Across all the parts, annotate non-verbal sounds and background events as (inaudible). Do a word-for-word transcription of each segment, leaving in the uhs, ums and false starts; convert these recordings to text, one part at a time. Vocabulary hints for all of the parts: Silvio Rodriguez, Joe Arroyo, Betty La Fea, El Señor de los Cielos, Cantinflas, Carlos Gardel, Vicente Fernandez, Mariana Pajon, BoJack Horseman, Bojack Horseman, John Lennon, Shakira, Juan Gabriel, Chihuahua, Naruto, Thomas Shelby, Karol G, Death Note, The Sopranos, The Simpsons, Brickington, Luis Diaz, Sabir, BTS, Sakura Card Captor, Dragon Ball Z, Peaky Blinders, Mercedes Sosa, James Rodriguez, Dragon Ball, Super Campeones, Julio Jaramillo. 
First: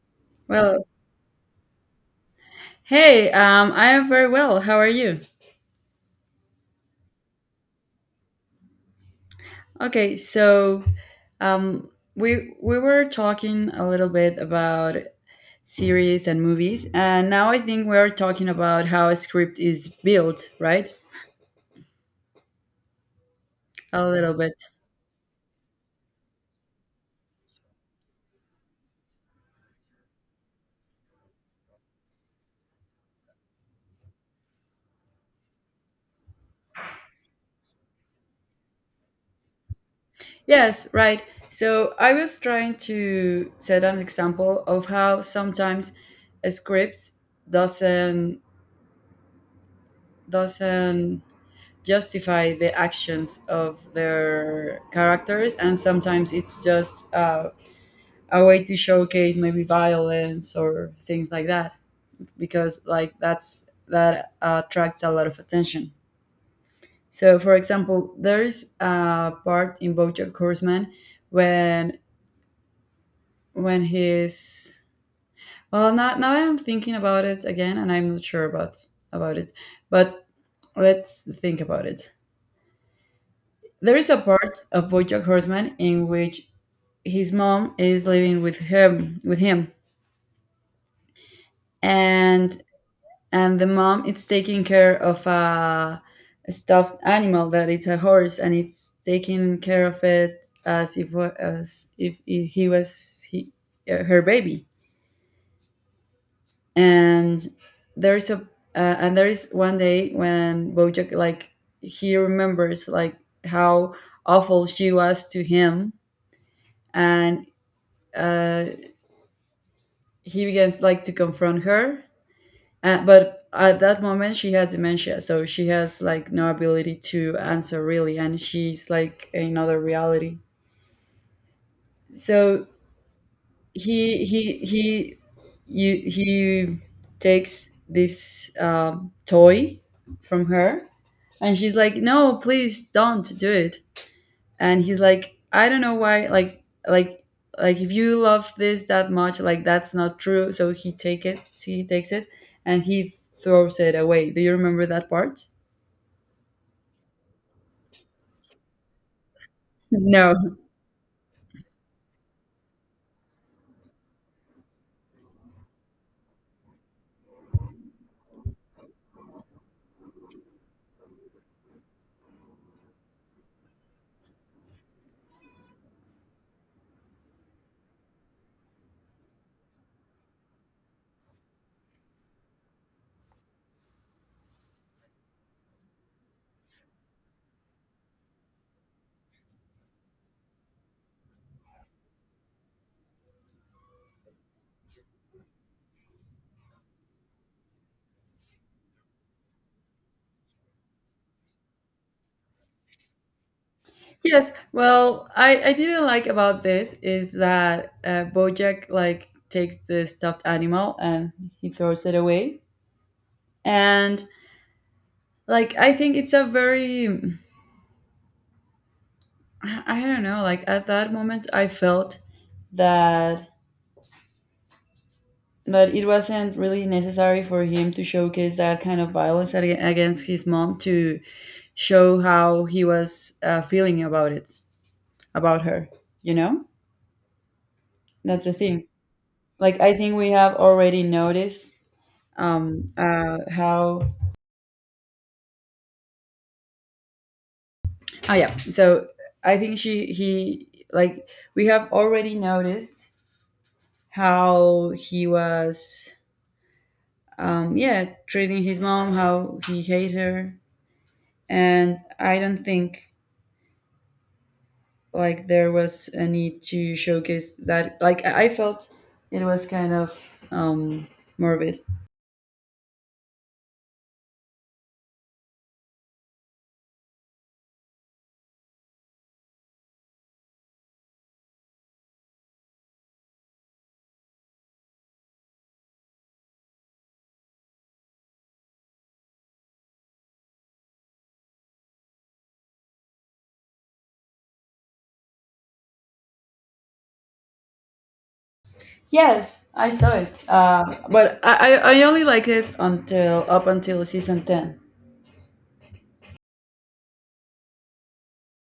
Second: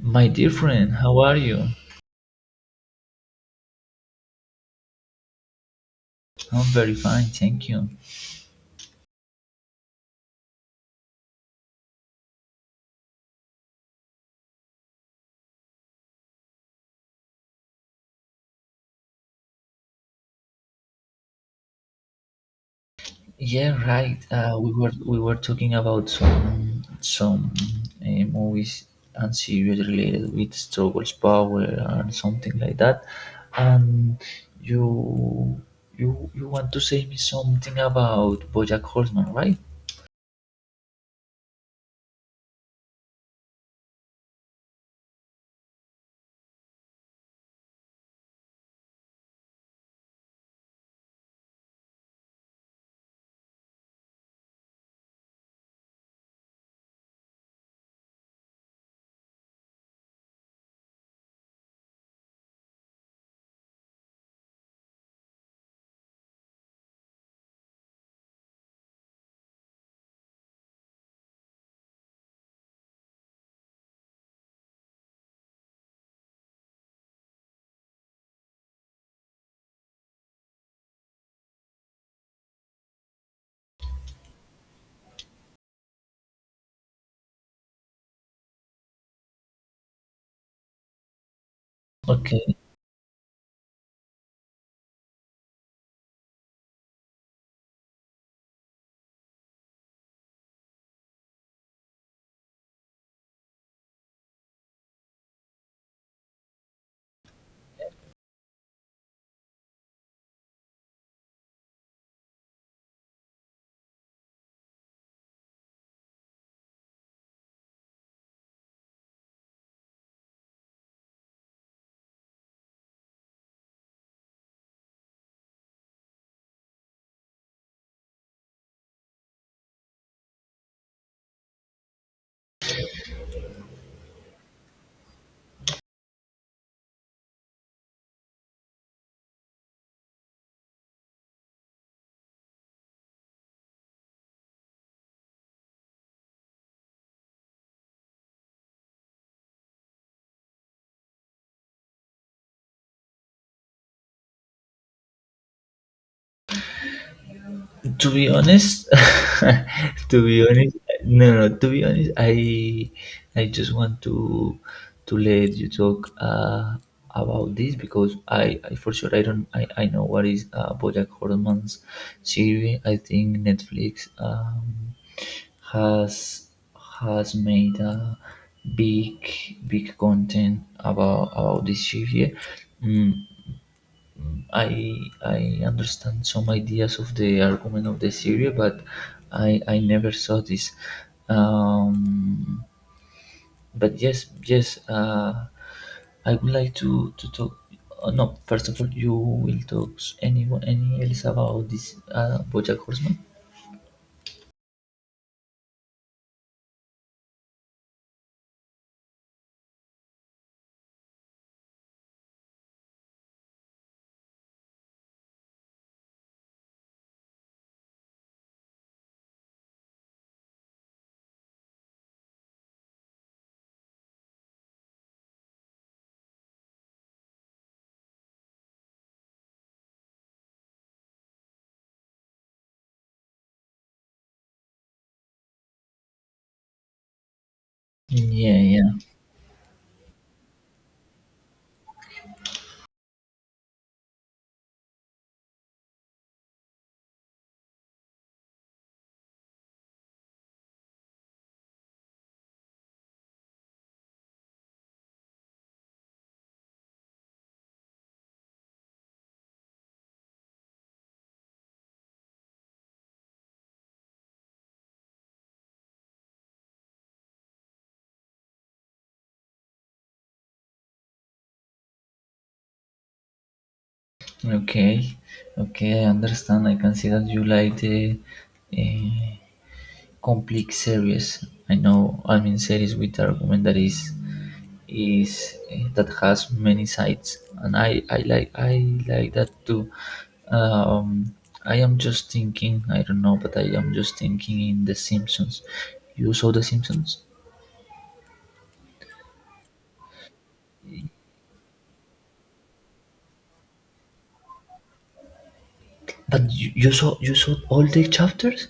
My dear Well, friend, how are you? hey, um, I am very well. How are you? I'm very fine, thank you. Okay, so um, we we were talking a little bit about series and movies, and now I think we are talking about how a script is built, right? Yeah, A right. little bit. Uh, we were we were talking about some some uh, movies and series related with struggles, power, and something like that. And you you you want to say me something about BoJack Horseman, right? Yes, right. So I was trying to set an example of how sometimes a script doesn't doesn't justify the actions of their characters, and sometimes it's just uh, a way to showcase maybe violence or things like that, because like that's that attracts a lot of attention. So for example, there's a part in Bojack Horseman when when he's, well, now, now I'm thinking about it again and I'm not sure about about it, but let's think about it. There is a part of Bojack Horseman in which his mom is living with him with him and Okay. and the mom is taking care of a, a stuffed animal that it's a horse, and it's taking care of it as if wa- as if he he was he, uh, her baby. And there is a uh, and there is one day when Bojack, like, he remembers like how awful she was to him, and uh, he begins like to confront her. Uh, but at that moment, she has dementia, so she has like no ability to answer really, and she's like in another reality. So he he he you he takes this um, toy from her, and she's like, "No, please don't do it." And he's like, "I don't know why. Like like like, if you love this that much, like that's not true." So he take it. He takes it, and he throws it away. Do you remember that part? To be honest, (laughs) to be No. honest, no no to be honest, i i just want to to let you talk uh about this because i, I for sure, I don't I, I know what is uh bojack horseman's series. I think netflix um has has made a big big content about about this series. mm, I I understand some ideas of the argument of the theory, but I I never saw this. Um, but yes, yes. Uh, I would like to to talk. Uh, no, first of all, you will talk s- anyone any else about this uh, BoJack Horseman? Yes. Well, I I didn't like about this is that uh, Bojack like takes the stuffed animal and he throws it away, and like I think it's a very, I I don't know. Like at that moment, I felt that that it wasn't really necessary for him to showcase that kind of violence ag- against his mom to show how he was uh, feeling about it about her. You know, that's the Yeah, thing. yeah. Like I think we have already noticed, um uh how, oh yeah, so I think she he like we have already noticed how he was, um yeah, treating his mom, how he hate her. And I don't think like there was a need to showcase that. Like I I felt it was kind of um morbid. Okay, okay. I understand. I can see that you like the. Uh, Complex series. I know, I mean series with argument that is is eh, that has many sides, and I I like I like that too. Um, I am just thinking. I don't know, but I am just thinking in The Simpsons. You saw The Simpsons, Yes, I saw it. Uh, but I, I I only liked it until up until season ten. but you, you saw you saw all the chapters.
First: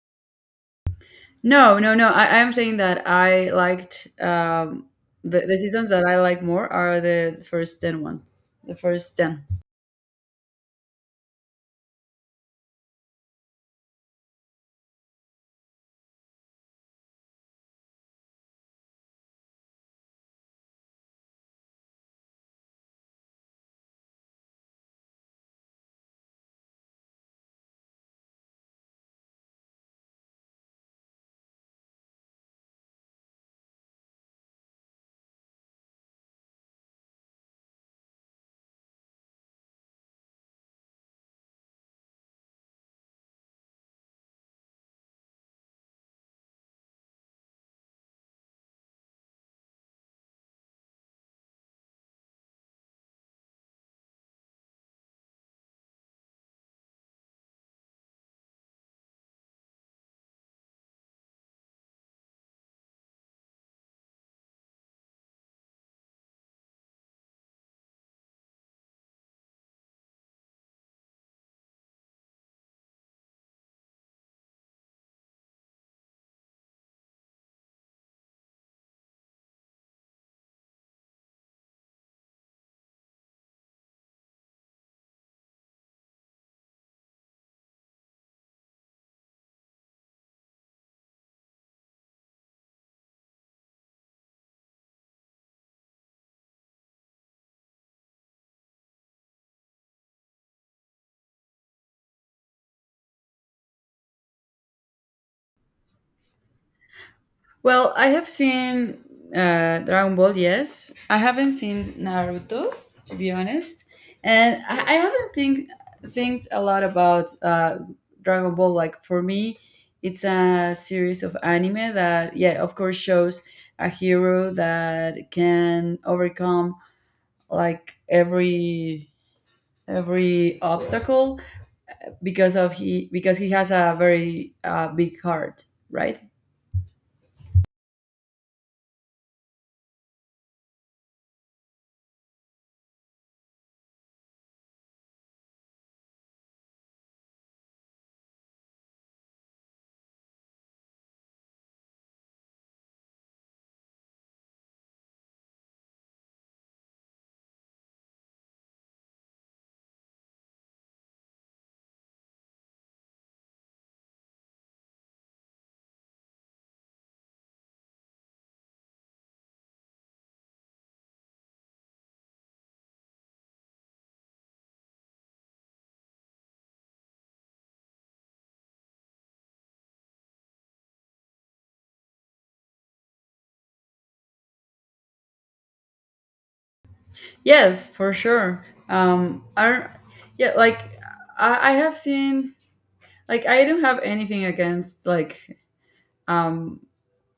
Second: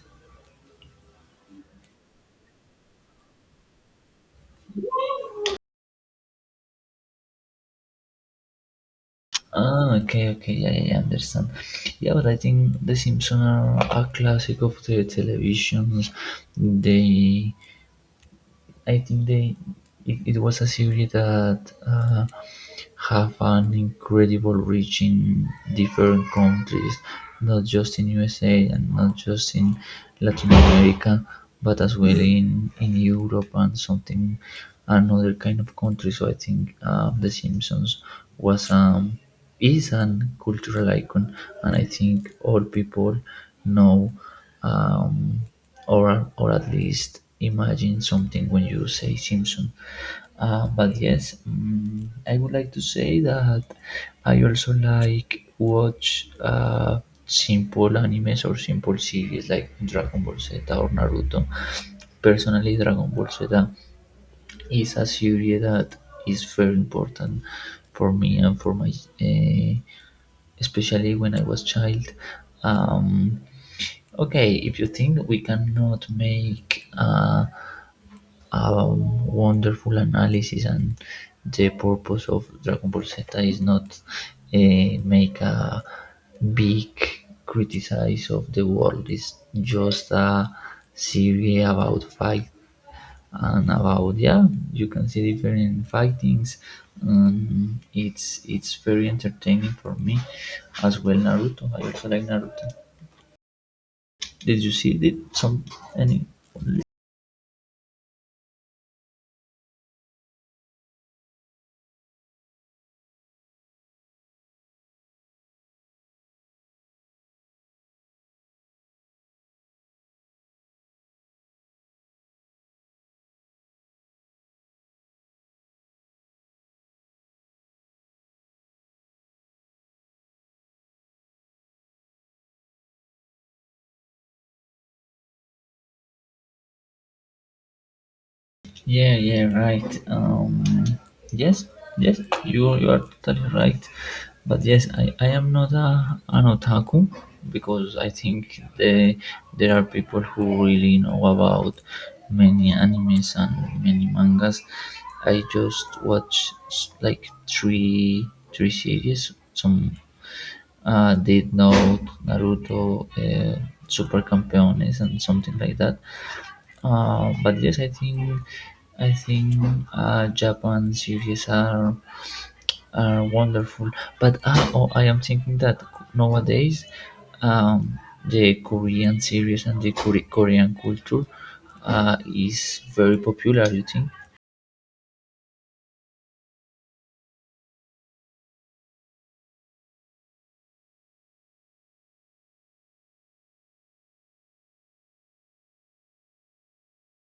No, no, no. I, I am saying that I liked, um, the the seasons that I like more are the first ten one, the first ten. Ah, okay, okay, yeah, yeah, yeah, I understand. Yeah, but I think The Simpsons are a classic of the televisions. They I think they it, it was a series that uh, have an incredible reach in different countries, not just in U S A and not just in Latin America, but as well in in Europe and something another kind of country. So I think uh, The Simpsons was um is an cultural icon, and I think all people know um, or or at least imagine something when you say Simpson. Uh, but yes, mm I would like to say that I also like watch uh, simple animes or simple series like Dragon Ball Z or Naruto. Personally, Dragon Ball Z is a series that is very important for me and for my. Uh, Especially when I was child. Um, okay, if you think we cannot make uh, a wonderful analysis, and the purpose of Dragon Ball Z is not uh, make a big criticize of the world. It's just a series about fight and about yeah, you can see different fightings. um, it's it's very entertaining for me, as well naruto. I also like naruto. Did you see did some any Well, I have seen uh, Dragon Ball, yes. I haven't seen Naruto, to be honest, and I, I haven't think think a lot about uh, Dragon Ball. Like for me, it's a series of anime that, yeah, of course, shows a hero that can overcome, like, every every obstacle because of he because he has a very, uh, big heart, right? Yeah, yeah, right. Um, yes, yes, you you are totally right. But yes, I, I am not a, an otaku because I think the, there are people who really know about many animes and many mangas. I just watch s- like three three series. Some uh, Death Note, Naruto, uh, Super Campeones, and something like that. Uh, but yes, I think I think uh, Japan series are are wonderful. But uh, oh, I am thinking that nowadays um, the Korean series and the Kore- Korean culture uh, is very popular. You think? Yes, for sure. Um, I yeah, like I, I have seen, like I don't have anything against, like, um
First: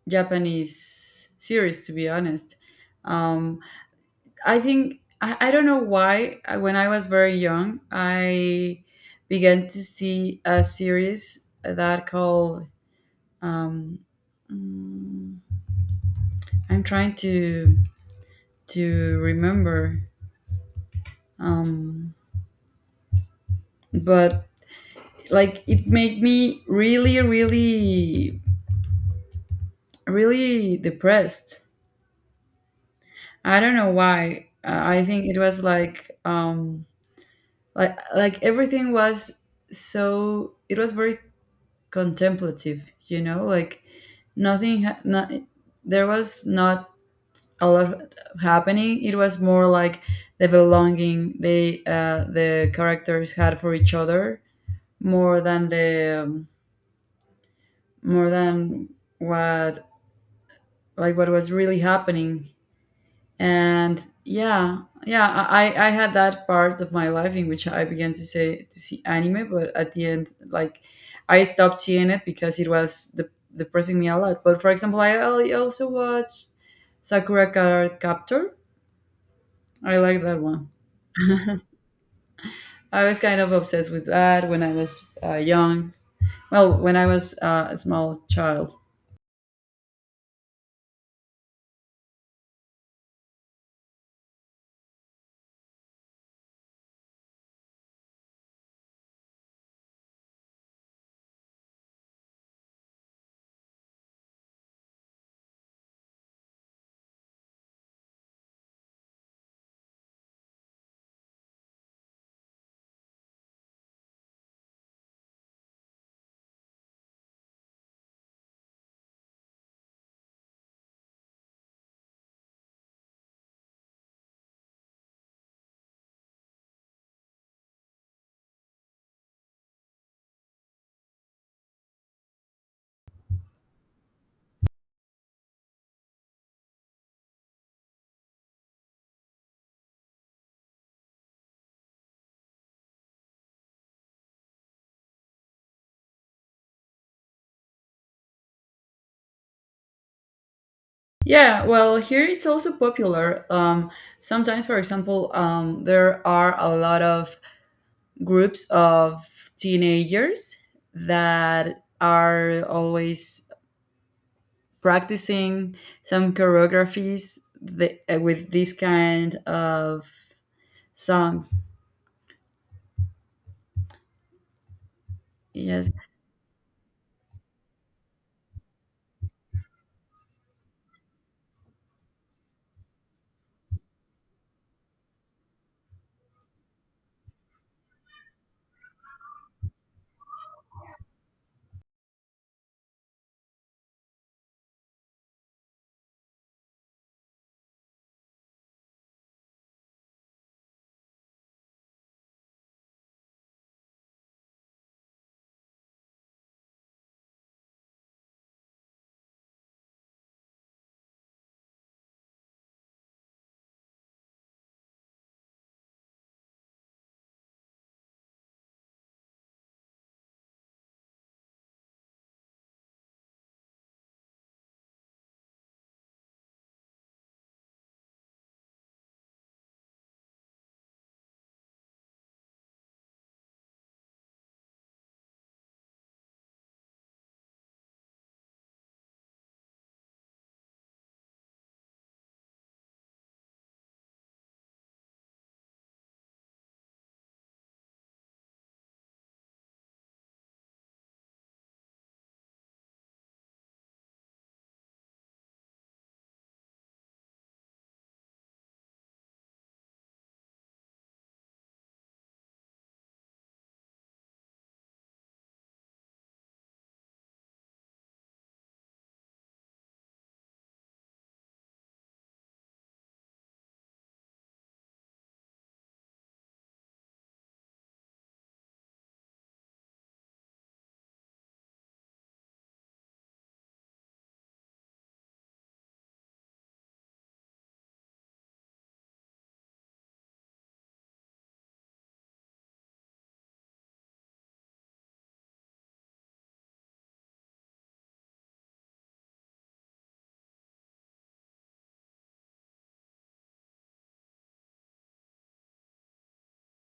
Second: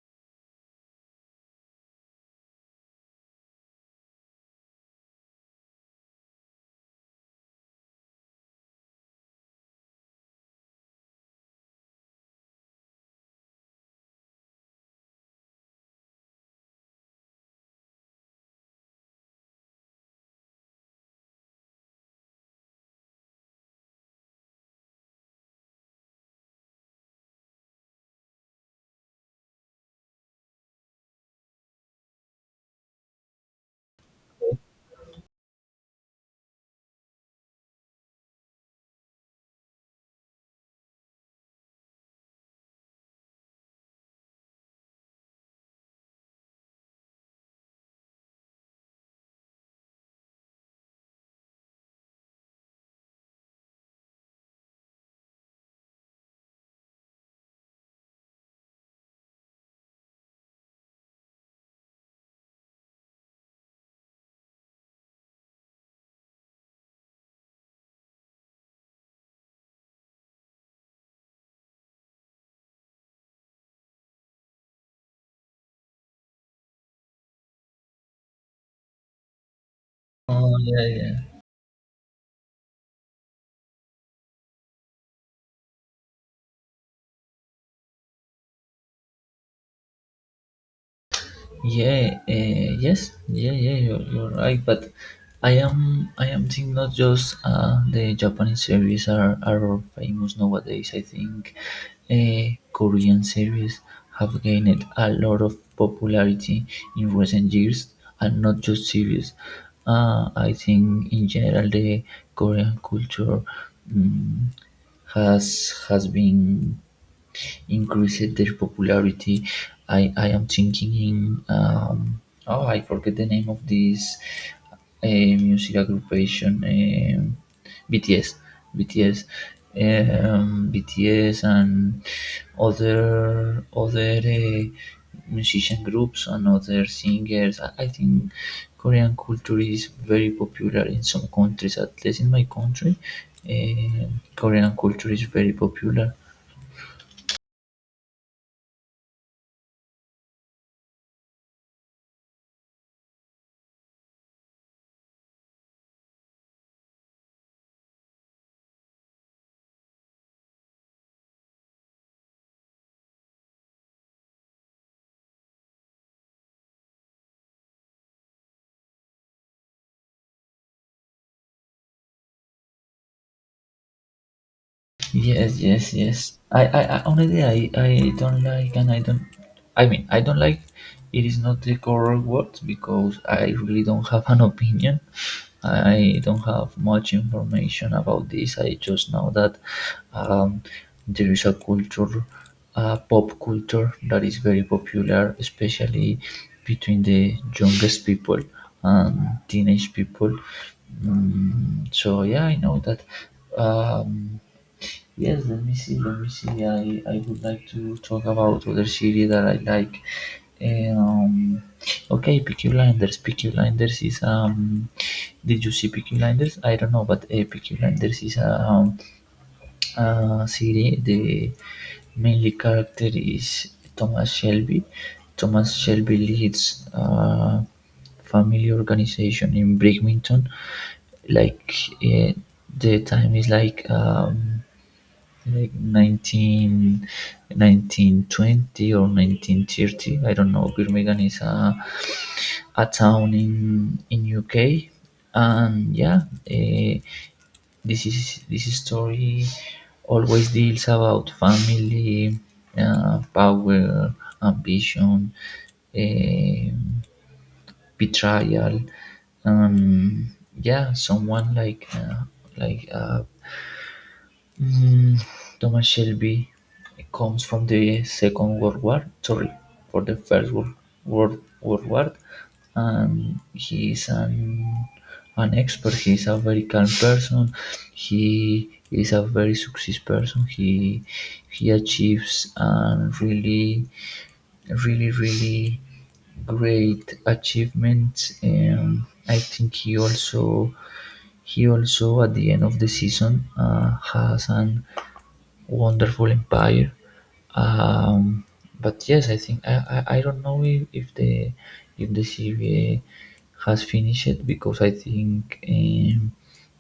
Japanese series, to be honest. Um, I think I, I don't know why, I- when I was very young, I began to see a series that called, um mm, I'm trying to to remember, um but like it made me really really really depressed. I don't know why. uh, I think it was like, um like, like everything was so, it was very contemplative, you know like nothing, ha- not, there was not a lot happening. It was more like the belonging they, uh, the characters had for each other, more than the um, more than what like what was really happening. And yeah, yeah, i i had that part of my life in which I began to say to see anime, but at the end, like, I stopped seeing it because it was, de- depressing me a lot. But for example, i al- also watched Sakura Card Captor. I like that Oh one. yeah, I was kind of obsessed with that when I was, uh, young. Well, when I was uh, a small child. yeah, uh, yes, yeah, yeah, you're, you're right. But I am I am thinking not just uh, the Japanese series are, are famous nowadays. I think uh, Korean series have gained a lot of popularity in recent years, and not just series. Uh, I think in general the Korean culture mm, has has been increased their popularity. I, I am thinking in um, oh I forget the name of this uh, music aggregation, um B T S, B T S, um, B T S and other other uh, musician groups and other singers. I, I think Korean culture is very popular in some countries, at least in my country. Um Korean culture is very popular. Yeah, well, here it's also popular. Um, sometimes, for example, um, there are a lot of groups of teenagers that are always practicing some choreographies, th- uh, with this kind of songs. Yes, yes, Yes. yes. I, I, I honestly, I, I don't like, and I don't. I mean, I don't like. It is not the correct word because I really don't have an opinion. I don't have much information about this. I just know that um, there is a culture, a pop culture that is very popular, especially between the youngest people and teenage people. Mm, so yeah, I know that. Um, Yes, let me see. Let me see. I, I would like to talk about other series that I like. Um, okay, Peaky Blinders. Peaky Blinders is um. Did you see Peaky Blinders? I don't know, but uh, Peaky Blinders is a, um, a series. The mainly character is Thomas Shelby. Thomas Shelby leads a family organization in Brickington. Like uh, the time is like um, like nineteen, nineteen twenty or nineteen thirty, I don't know. Birmingham is a, a town in in uk. And yeah, eh, this is this story always deals about family, uh, power, ambition, eh, betrayal, um yeah, someone like uh, like a Mm, Thomas Shelby comes from the Second World War, sorry, for the First World, World, World War, and he is an an expert. He is a very calm person. He is a very success person. He he achieves and really, really, really great achievements. Um, I think he also he also at the end of the season uh, has an wonderful empire. Um, but yes, I think I, I, I don't know if, if the if the C B A has finished it because I think um,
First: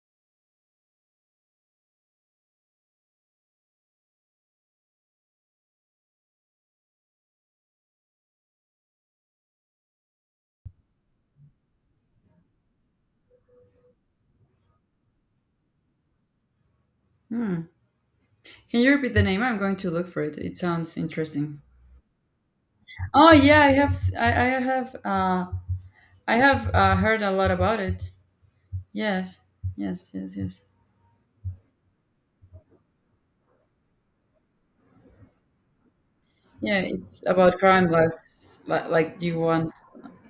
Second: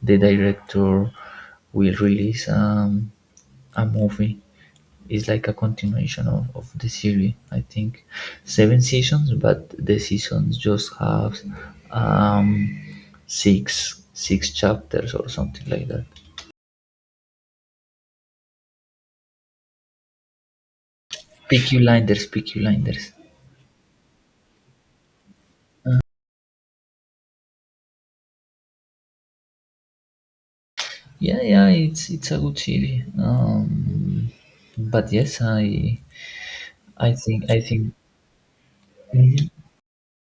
the director will release um, a movie is like a continuation of, of the series. I think seven seasons, but the seasons just have um six six chapters or something like that. Hmm. Can you repeat the name? I'm going to look for it. It sounds interesting. Peaky Blinders, peaky blinders. Oh yeah, I have. s- I, I have. Uh, I have uh, heard a lot about it. Yes. Yes. Yes. Yes. Yeah, yeah, it's it's a good series. um but yes i Yeah, i it's think about i crime think. less, like, like you Mhm. want.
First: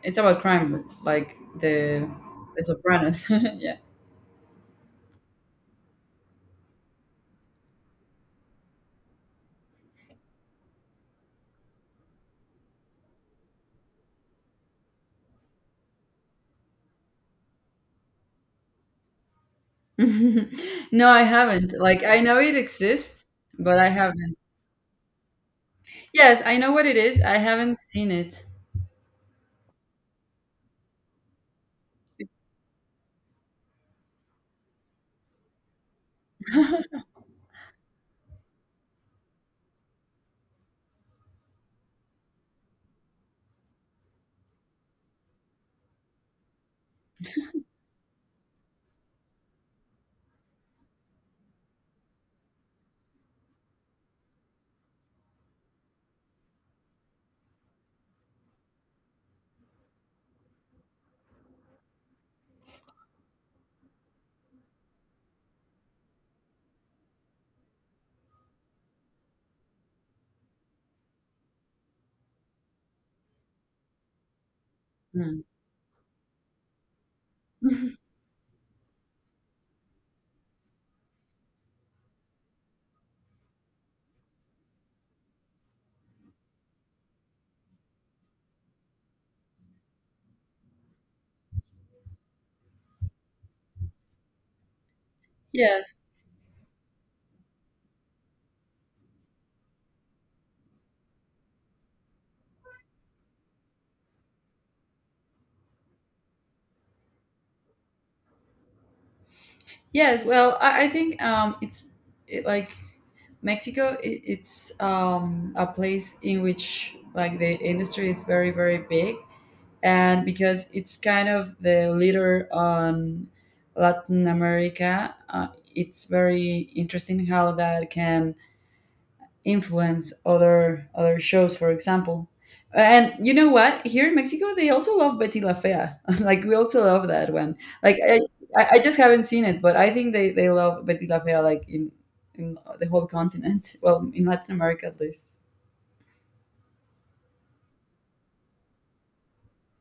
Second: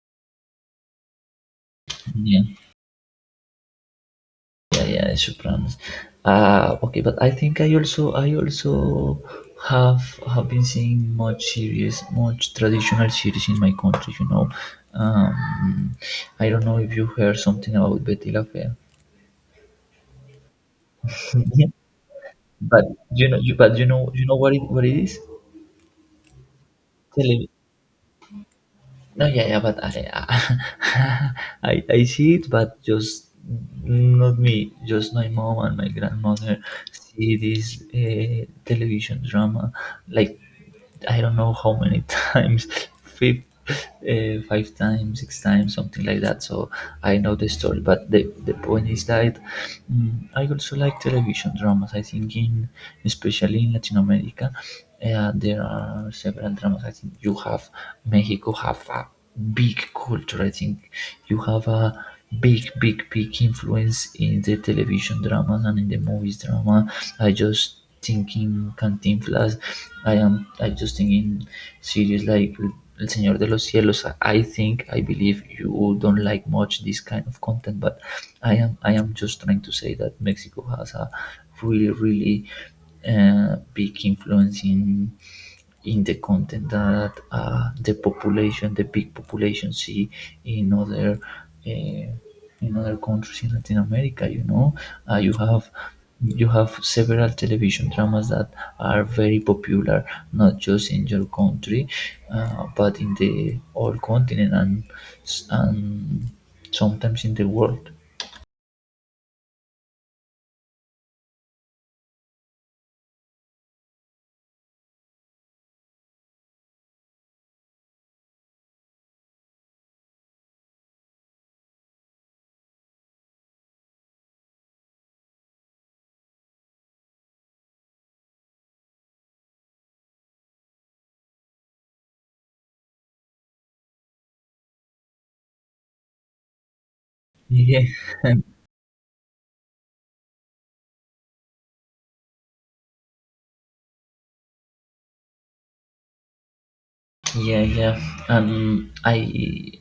It's about crime like the Yeah, the Sopranos. (laughs) Yeah. yeah, yeah, sopranos. Uh okay, but i think i also i also have have been seeing much series, much traditional series in my country, you know. um I don't know if you heard something about betty la fea. (laughs) No, I Yeah. haven't. Like I know it But exists, you know you but but you I know, you know haven't. what it what it Yes, I know what it is. I is. haven't seen it. No, yeah, yeah, but I, (laughs) I, I see it, but just not me, just my mom and my grandmother see this uh, television drama, like I don't know how many (laughs) times, five, uh, five times, six times, something like that. So I know the story, but the, the point is that mm I also like television dramas. I think in, especially in Latin America, yeah, there are several dramas. I think you have Mexico have a big culture. I think you have a big, big, big influence in the television dramas and in the movies drama. I just thinking Cantinflas. I am. I just thinking series like El Señor de los Cielos. I think I Hmm. believe you don't like much this kind of content, but (laughs) I am. I am just trying to say that Mexico has a really, really a big influence in in the content that uh, the population, the big population, see in other uh, in other countries in Latin America. You know, uh, you have Yes. you have several television dramas that are very popular, not just in your country, uh, but in the whole continent and s- and sometimes in the world. Yes, well, I, I think, um it's, it, like Mexico, it, it's, um a place in which, like, the industry is very very big, and because it's kind of the leader on Latin America, uh, it's very interesting how that can influence other other shows, for example. And you know what? Here in Mexico, they also love Betty La Fea. (laughs) Like we also love that one. Yeah. Like I, (laughs) I I just haven't seen it, but I think they they love Betty La Fea, like, in in the whole continent. (laughs) Well, in Latin America at least. Yeah, yeah. And I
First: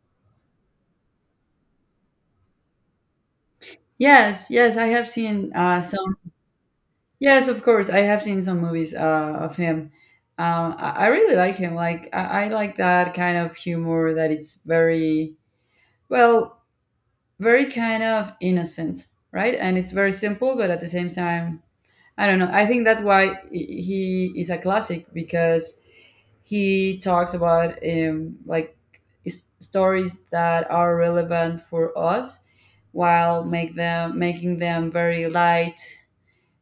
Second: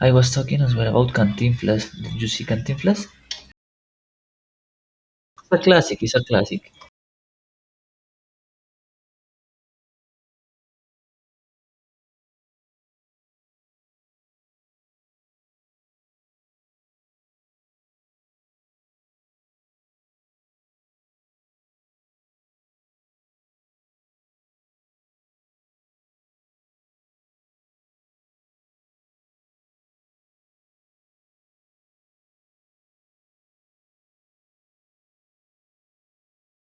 I was talking as well about Cantinflas. Did you see Cantinflas? It's Yes, yes, I have seen a uh, classic. It's some. a classic. Yes, of course. I have seen some movies uh, of him. Um, I, I really like him. Like I, I like that kind of humor that it's very, well, very kind of innocent, right? And it's very simple, but at the same time, I don't know. I think that's why, i- he is a classic, because he talks about, um, like, s- stories that are relevant for us, while make them making them very light,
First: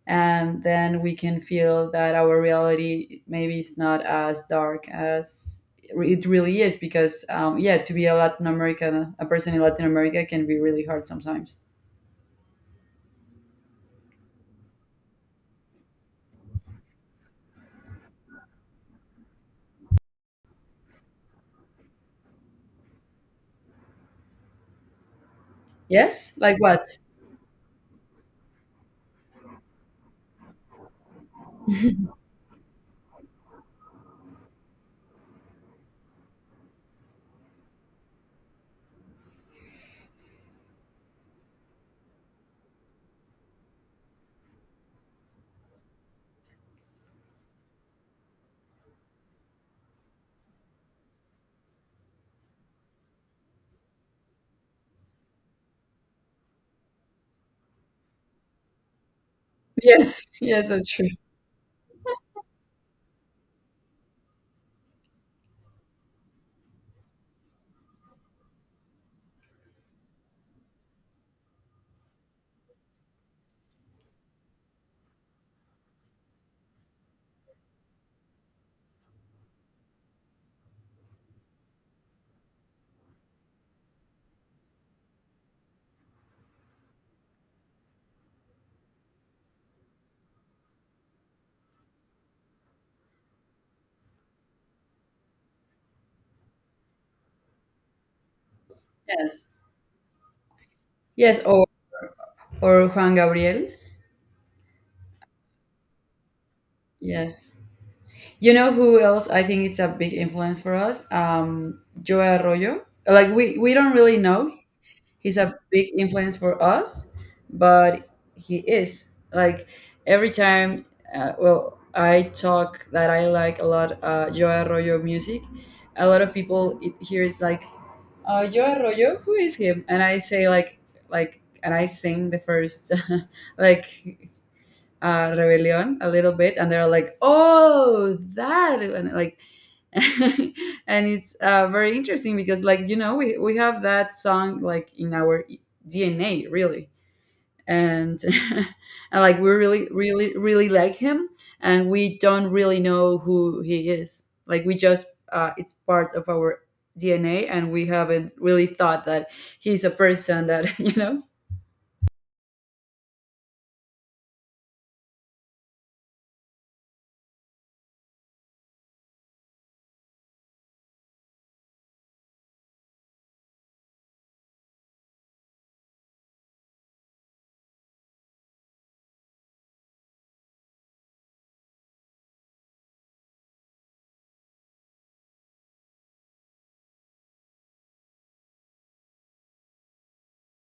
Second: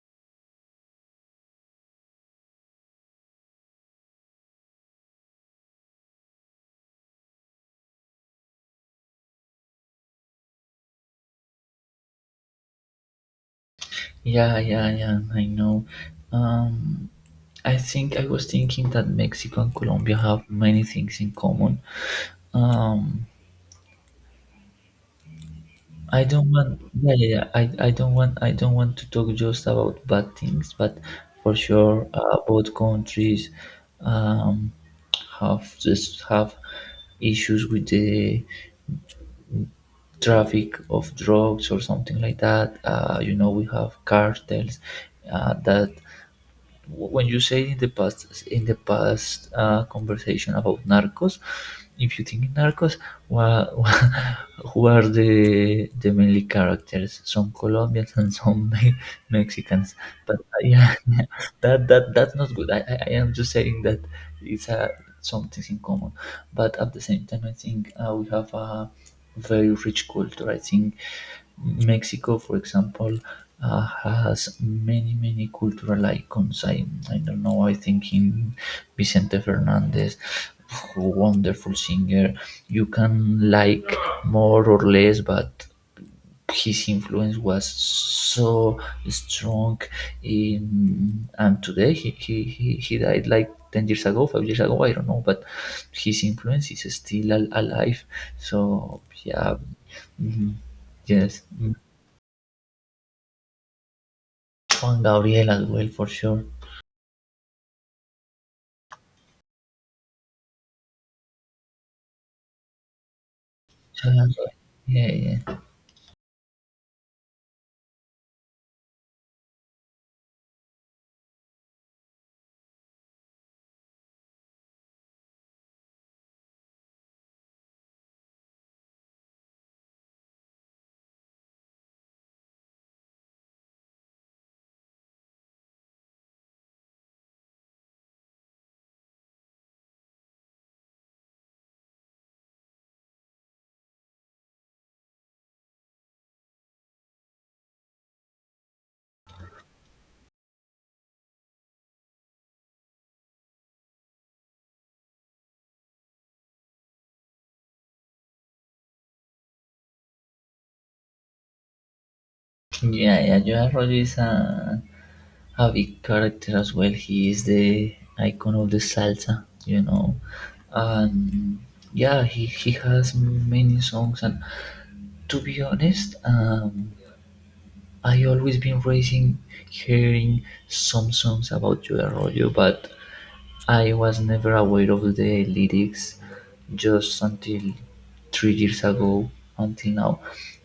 and then we can feel that our reality maybe is not as dark as it really is, because, um, yeah, to be a latin american a person in Latin America can be really hard sometimes. Yeah, yeah, yeah. I know. Um, I think I was thinking that Mexico and Colombia have many things in common. Um, I Yes, don't like want. what? Yeah, yeah, yeah. I, I don't want. I don't want to talk just about bad things, but for sure, uh, both countries um, have just have issues with the traffic of drugs or something like that. Uh, you know, we have cartels uh, that when you say in the past in the past uh, conversation about narcos, if you think in narcos, wha- (laughs) who are the the mainly characters? Some Colombians and some (laughs) Me- Mexicans. Yes. But (laughs) uh, Yes, that's yeah, true. that that that's not good. I, I, I am just saying that it's uh, some things in common, but at the same time, I think uh, we have a very rich culture. I think Mexico, for example, uh, has many many cultural icons. I I don't know. I think in Vicente Fernandez, wonderful singer. You can like more or less, but his influence was so strong in, and today he, he, he, he died like ten years ago, five years ago, I don't know, but his influence is still al- alive. So Yes. yeah. Mhm, Yes, yes. or mm, or Juan Gabriel. Juan gabriel as well, for sure. Yes. You know who else I think it's a big influence for us, um Joe Arroyo, like, we we don't really know. Yeah, yeah, He's a yeah. big influence for us, but he is like every time. Uh, well, I talk that I like a lot, uh, Joe Arroyo music. A lot of people, it, here it's like, uh, Joe Arroyo, who is him? And I say, like, like and I sing the first (laughs) like uh, Rebellion a little bit, and they're like, oh, that. And, like, (laughs) and it's, uh, very interesting, because, like, you know we, we have that song like in our DNA, really. And (laughs) and, like, we really really really like him, and we don't really know who he is. Like, we just, uh, it's part of our DNA, and we haven't really thought that he's a person that (laughs) you know Yeah, yeah, joan rodriguez. uh, Javi character as well. He is the icon of the salsa, you know. Um, yeah, he, he has many songs, and to be honest, um, I always been raising hearing some songs about Joe Arroyo, but I was never aware of the lyrics just until three years ago, until now.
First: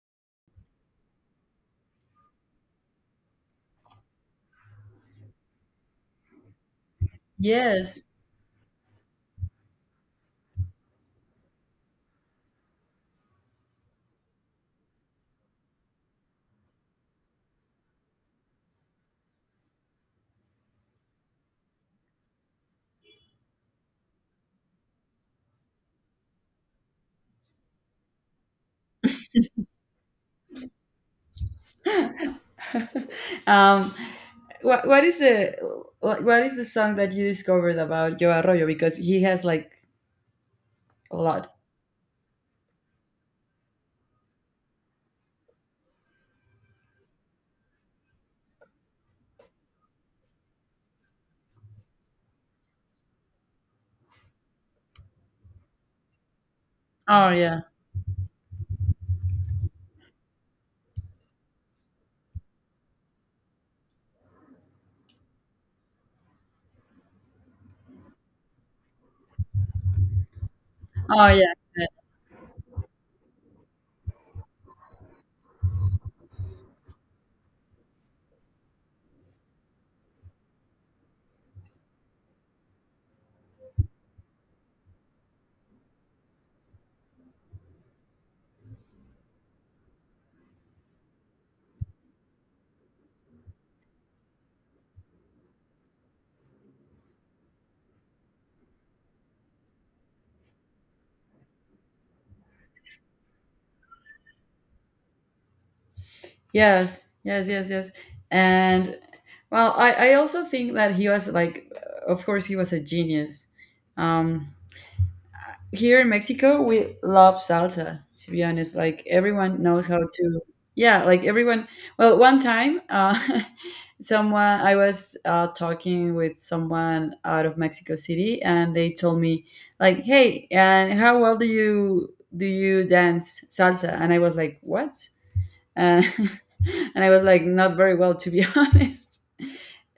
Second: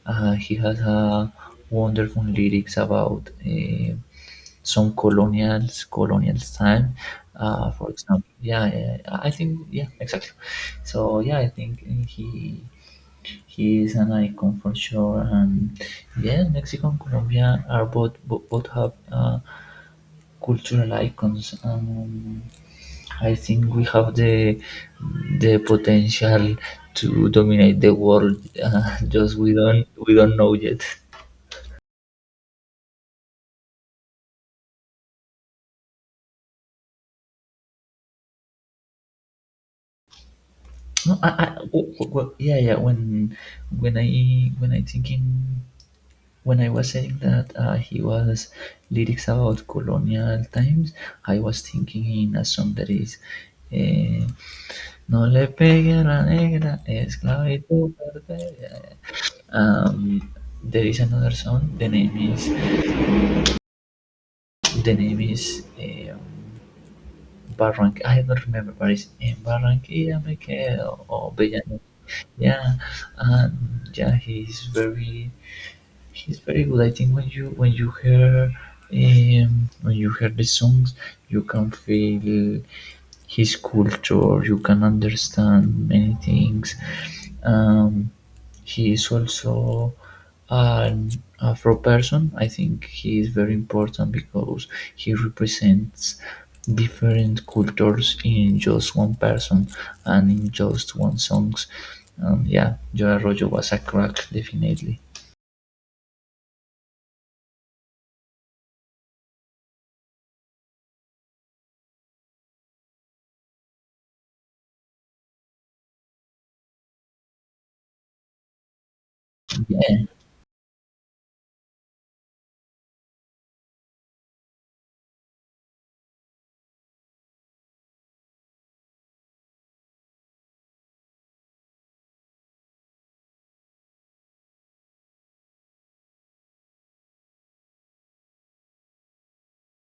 Uh, he has a wonderful lyrics about uh, some colonials, colonials time. Uh, for yes. example, yeah, yeah, I think, yeah, exactly. So yeah, I think uh, he he is an icon for sure. And yeah, Mexico and Colombia are both bo- both have uh, cultural icons. Um, I think we have the the potential to dominate the world. Uh, (laughs) just we don't we don't know yet. um what, what is the what, what is the song that you discovered about Joe Arroyo, because he has like a No, I, I, lot? w- w- w- yeah, yeah. When when I when I thinking when I was saying that uh, he was lyrics about colonial times, I was thinking in a song that is. eh, no le pegue a la negra, Oh. esclavitud. Perpetua. Um, there is another song. The name is The name is um, Barranquilla. I don't remember, but it's in Barranquilla, Michael Oh or yeah, Bellanova. yeah. Yeah, yeah, and yeah, he's very she's very good. I think when you when you hear um, when you hear the songs, you can feel his culture. You can understand many things. Um, he is also an Afro person. I think he is very important because he represents different cultures in just one person and in just one songs. Um, yeah, Joe Arroyo was a crack, definitely. Yes, yes, yes, yes. And, well, I I also think that he was, like, uh, of course, he was a genius. Um, here in Mexico, we love salsa. To be honest, like everyone knows how to. Yeah, like everyone. Well, one time, uh, (laughs) someone, I was uh, talking with someone out of Mexico City, and they told me, like, "Hey, and how well do you do you dance salsa?" And I was like, "What, Uh, (laughs) and I was like, not very well, to be (laughs) honest.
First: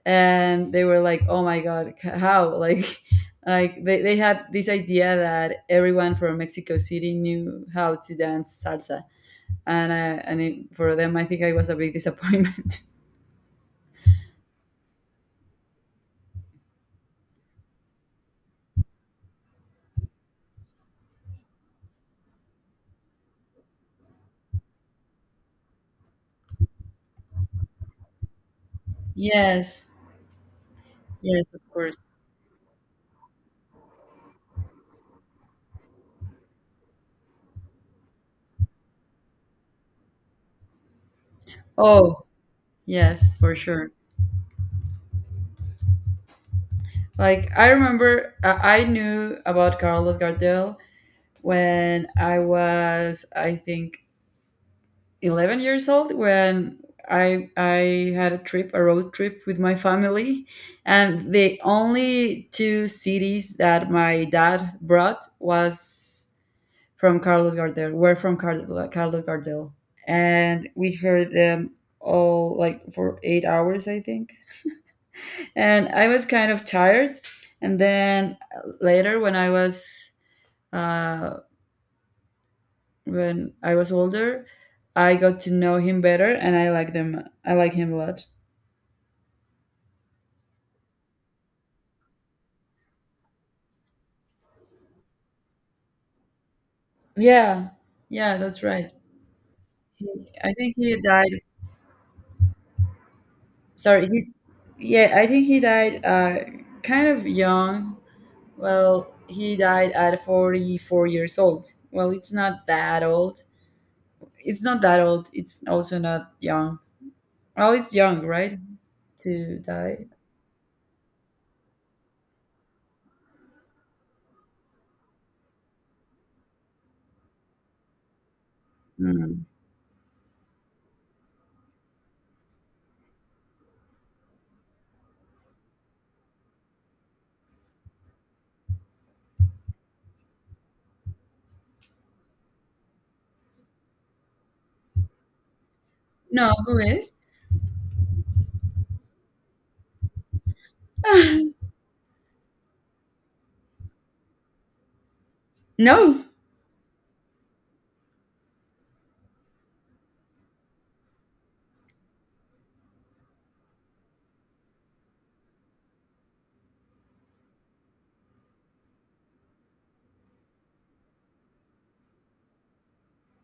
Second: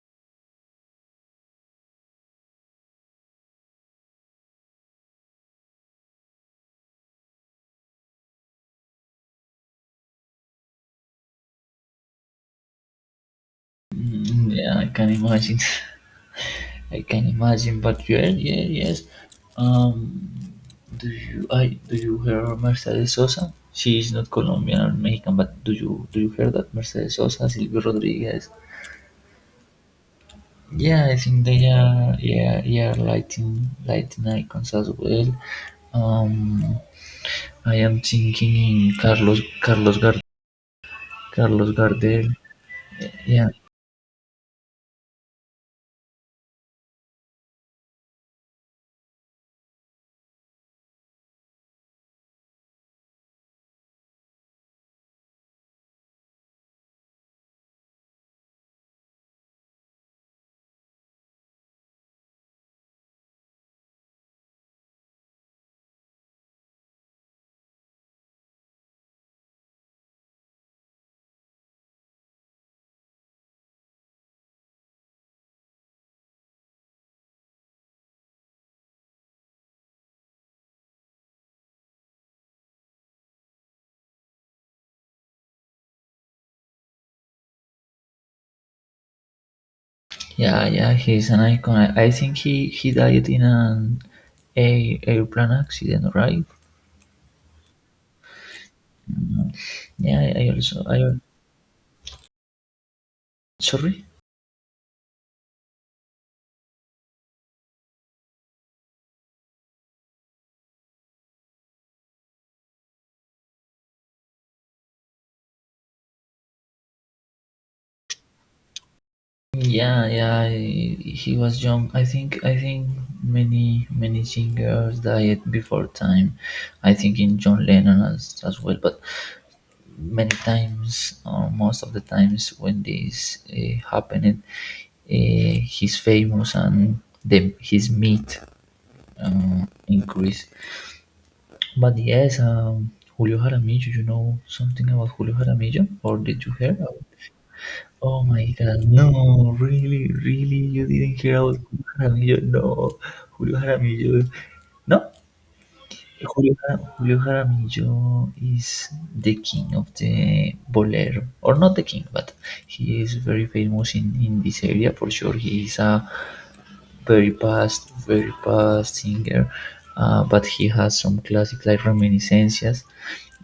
And they were like, oh my God, c- how? (laughs) Like, like they, they had this idea that everyone from Mexico City knew how to dance salsa. And uh, and it, for them, I think I was a big disappointment. (laughs) Mm, yeah, I can imagine. (laughs) I can imagine. But yeah, yeah, yes. Um, do you I do you hear Mercedes Sosa? She is not Colombian or Mexican, but do you do you hear that Mercedes Sosa, Silvio Rodriguez? Yes, Yeah, I think yes, they of course. are yeah yeah lighting lighting icons as well. Um, I am thinking Carlos Carlos Gar Carlos Oh, Gardel. yes, Yeah, for sure. Like I remember, uh, I knew about Carlos Gardel when I was, I think, eleven years old, when I I had a trip, a road trip with my family, and the only two cities that my dad brought was from Carlos Gardel. Were from Car- Carlos Gardel, and we heard them all like for eight hours, I think. And I was kind of tired, and then later, when I was, uh, when I was older, I got to know him better, and I like them. I like him a lot. Yeah, yeah, he's an icon. I, I think he, he died in an a, airplane accident, right? Yeah, yeah, that's right. He, Yeah, I, I I think also I he al- died. sorry. Sorry, he. Yeah, I think he died. Uh, kind of young. Well, he died at forty-four years old. Well, it's not that old. It's not that old. It's also not young. Well, it's young, right? To Yeah, die. yeah, I, he was young. I think I think many many singers died before time. I think in John Lennon as, as well, but Mm. many times or most of the times when this uh, happened, uh, his famous and the, his meat uh, increased. But yes, um, Julio Jaramillo, you know something about Julio Jaramillo? Or did No, you hear? who About- is? Oh my God, no, really, really, you didn't hear about (laughs) Julio Jaramillo? No, Julio Jaramillo, no, No. Julio, Jara- Julio Jaramillo is the king of the bolero, or not the king, but he is very famous in, in this area for sure. He is a very past, very past singer, uh, but he has some classic like reminiscences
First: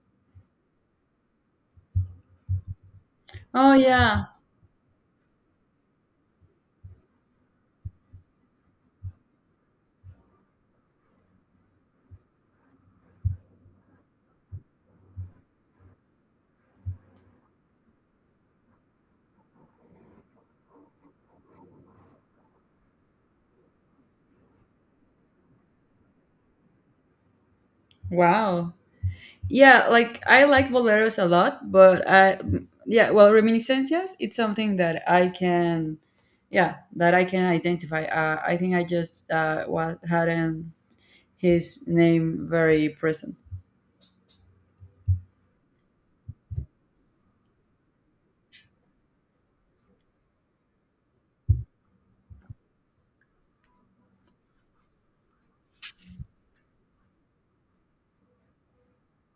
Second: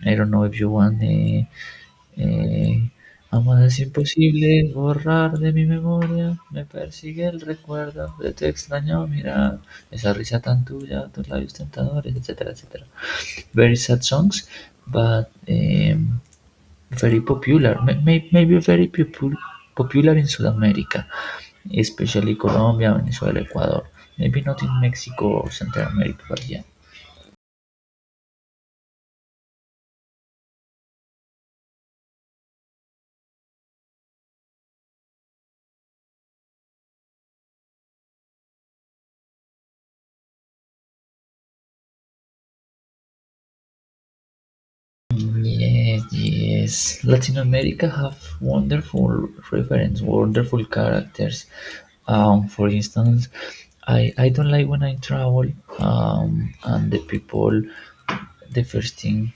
I don't know if you want. eh, eh, Amas Oh es yeah. imposible borrar de mi memoria. Me persigue el recuerdo de tu extraño mirar. Esa risa tan tuya, tus labios tentadores, etcétera, etcétera. Very sad songs, but em, very popular. maybe Maybe very popu- popular in South America, especially Colombia, Venezuela, Ecuador. Maybe not in Mexico or Central America, but yeah. Wow. Yeah, like I like boleros a lot, but I, yeah, well, reminiscencias, it's something that I can, yeah, that I can identify. Uh, I think I just uh wa- hadn't his name very present. Yes, yes. Latin America have wonderful reference, wonderful characters. Um, for instance, I, I don't like when I travel um, and the people the first thing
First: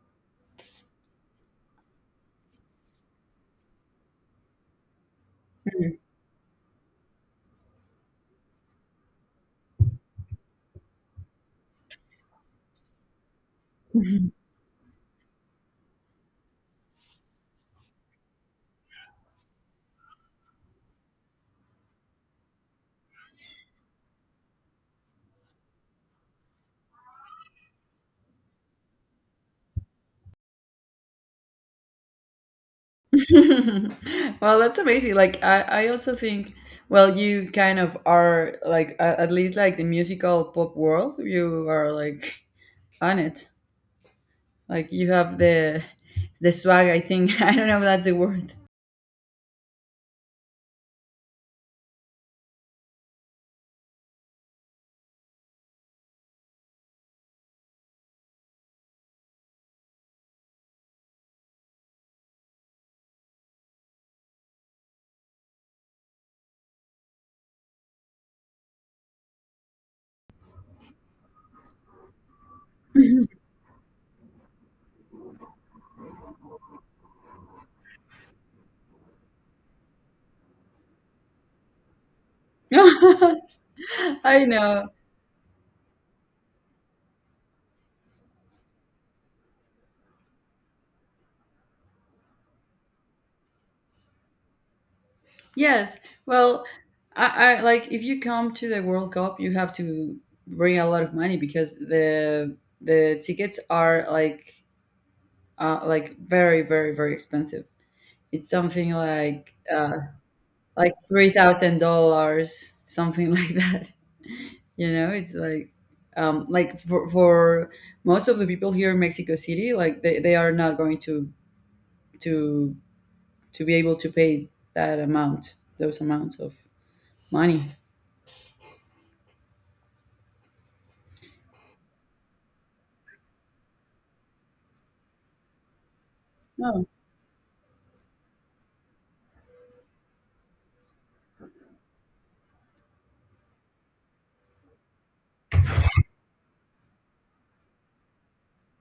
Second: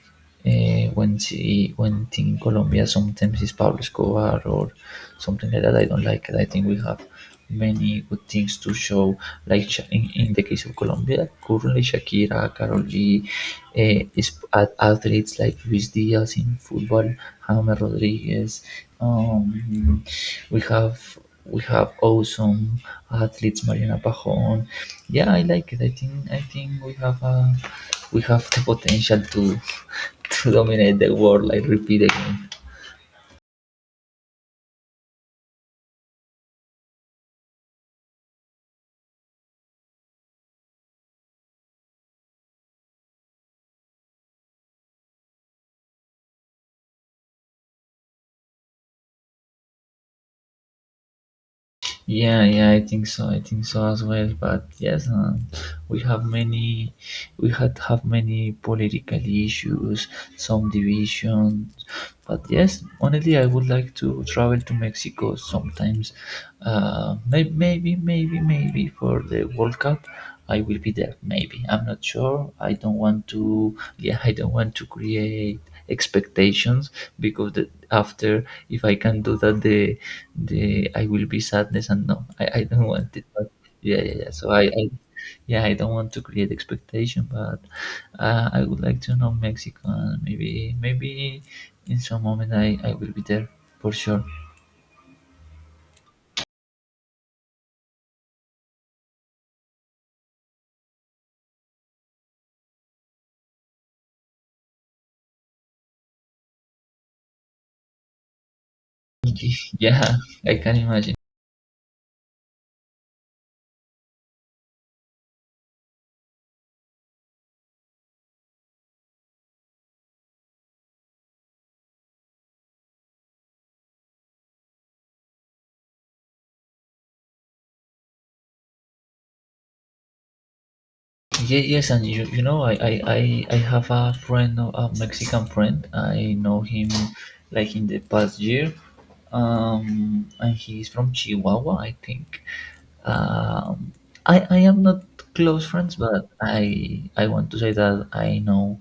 uh, when see when think Colombia sometimes is Pablo Escobar or something like that. I don't like it. I think we have many good things to show. Like Sha- in, in the case of Colombia, currently Shakira, Karol G, (laughs) uh, Well, is at athletes like Luis Diaz in football, James Rodriguez. Um, we have we have awesome athletes, Mariana Pajon. Yeah, I like it. I think I think we have a we have the potential to, (laughs) to dominate the world, I repeat again. that's amazing. Like I I also think, well, you kind of are like, a- at least like the musical pop world, you are like on it. Like you have the the swag, I think. (laughs) I don't know if that's a word. Yeah, yeah, I think so. I think so as well. But yes, um, we have many, we had have many political issues, some divisions. But yes, honestly, I would like to travel to Mexico sometimes. Uh, maybe, maybe, maybe, maybe for the World Cup, I will be there. Maybe I'm not sure. I don't want (laughs) to. Yeah, I don't want to create expectations because the, after if I can do that the the I will be sadness and no, I, I don't want it. (laughs) But yeah, yeah, yeah. I So I, know. I yeah, I don't want to create expectation, but uh, I would like to know Mexico and maybe maybe in some moment I, I will be there for sure. Yes. Well, I, I like if you come to the World Cup, you have to bring a lot of money, because the the tickets are like uh, like very very very expensive. It's something like, (laughs) uh, Yeah, I can like imagine. three thousand dollars, something (laughs) like that. You know, it's like, um, like for for most of the people here in Mexico City, like they, they are not going to to to be able to pay that amount, those amounts of money. Ye- Yes, and you, you know, I, I, I, I have a friend, a Mexican friend. I know Oh, him like in the past year. Um, and he's from Chihuahua, I think. Um, I, I am not close friends, but I, I want to say that I know,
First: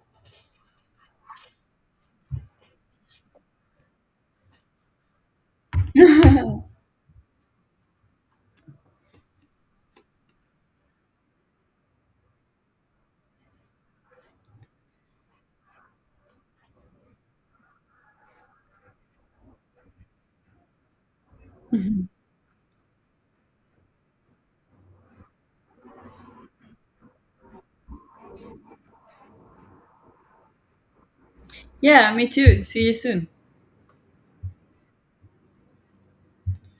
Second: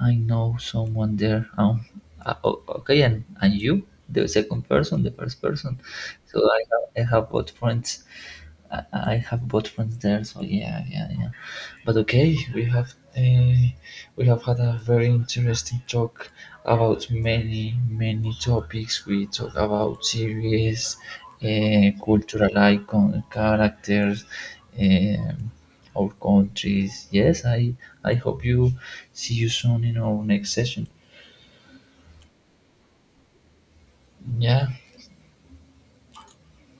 I know someone there. Um, uh, o- okay, and, and you, the second person, the first person. So I (laughs) have, I have both friends. I, I have both friends there. So yeah, yeah, yeah. But okay, we have uh, we have had a very interesting talk about many many topics. We talk about series, uh, cultural icon characters, um, our countries. Yes, I I hope you see you soon in our next session. yeah, me too. See you soon. Yeah.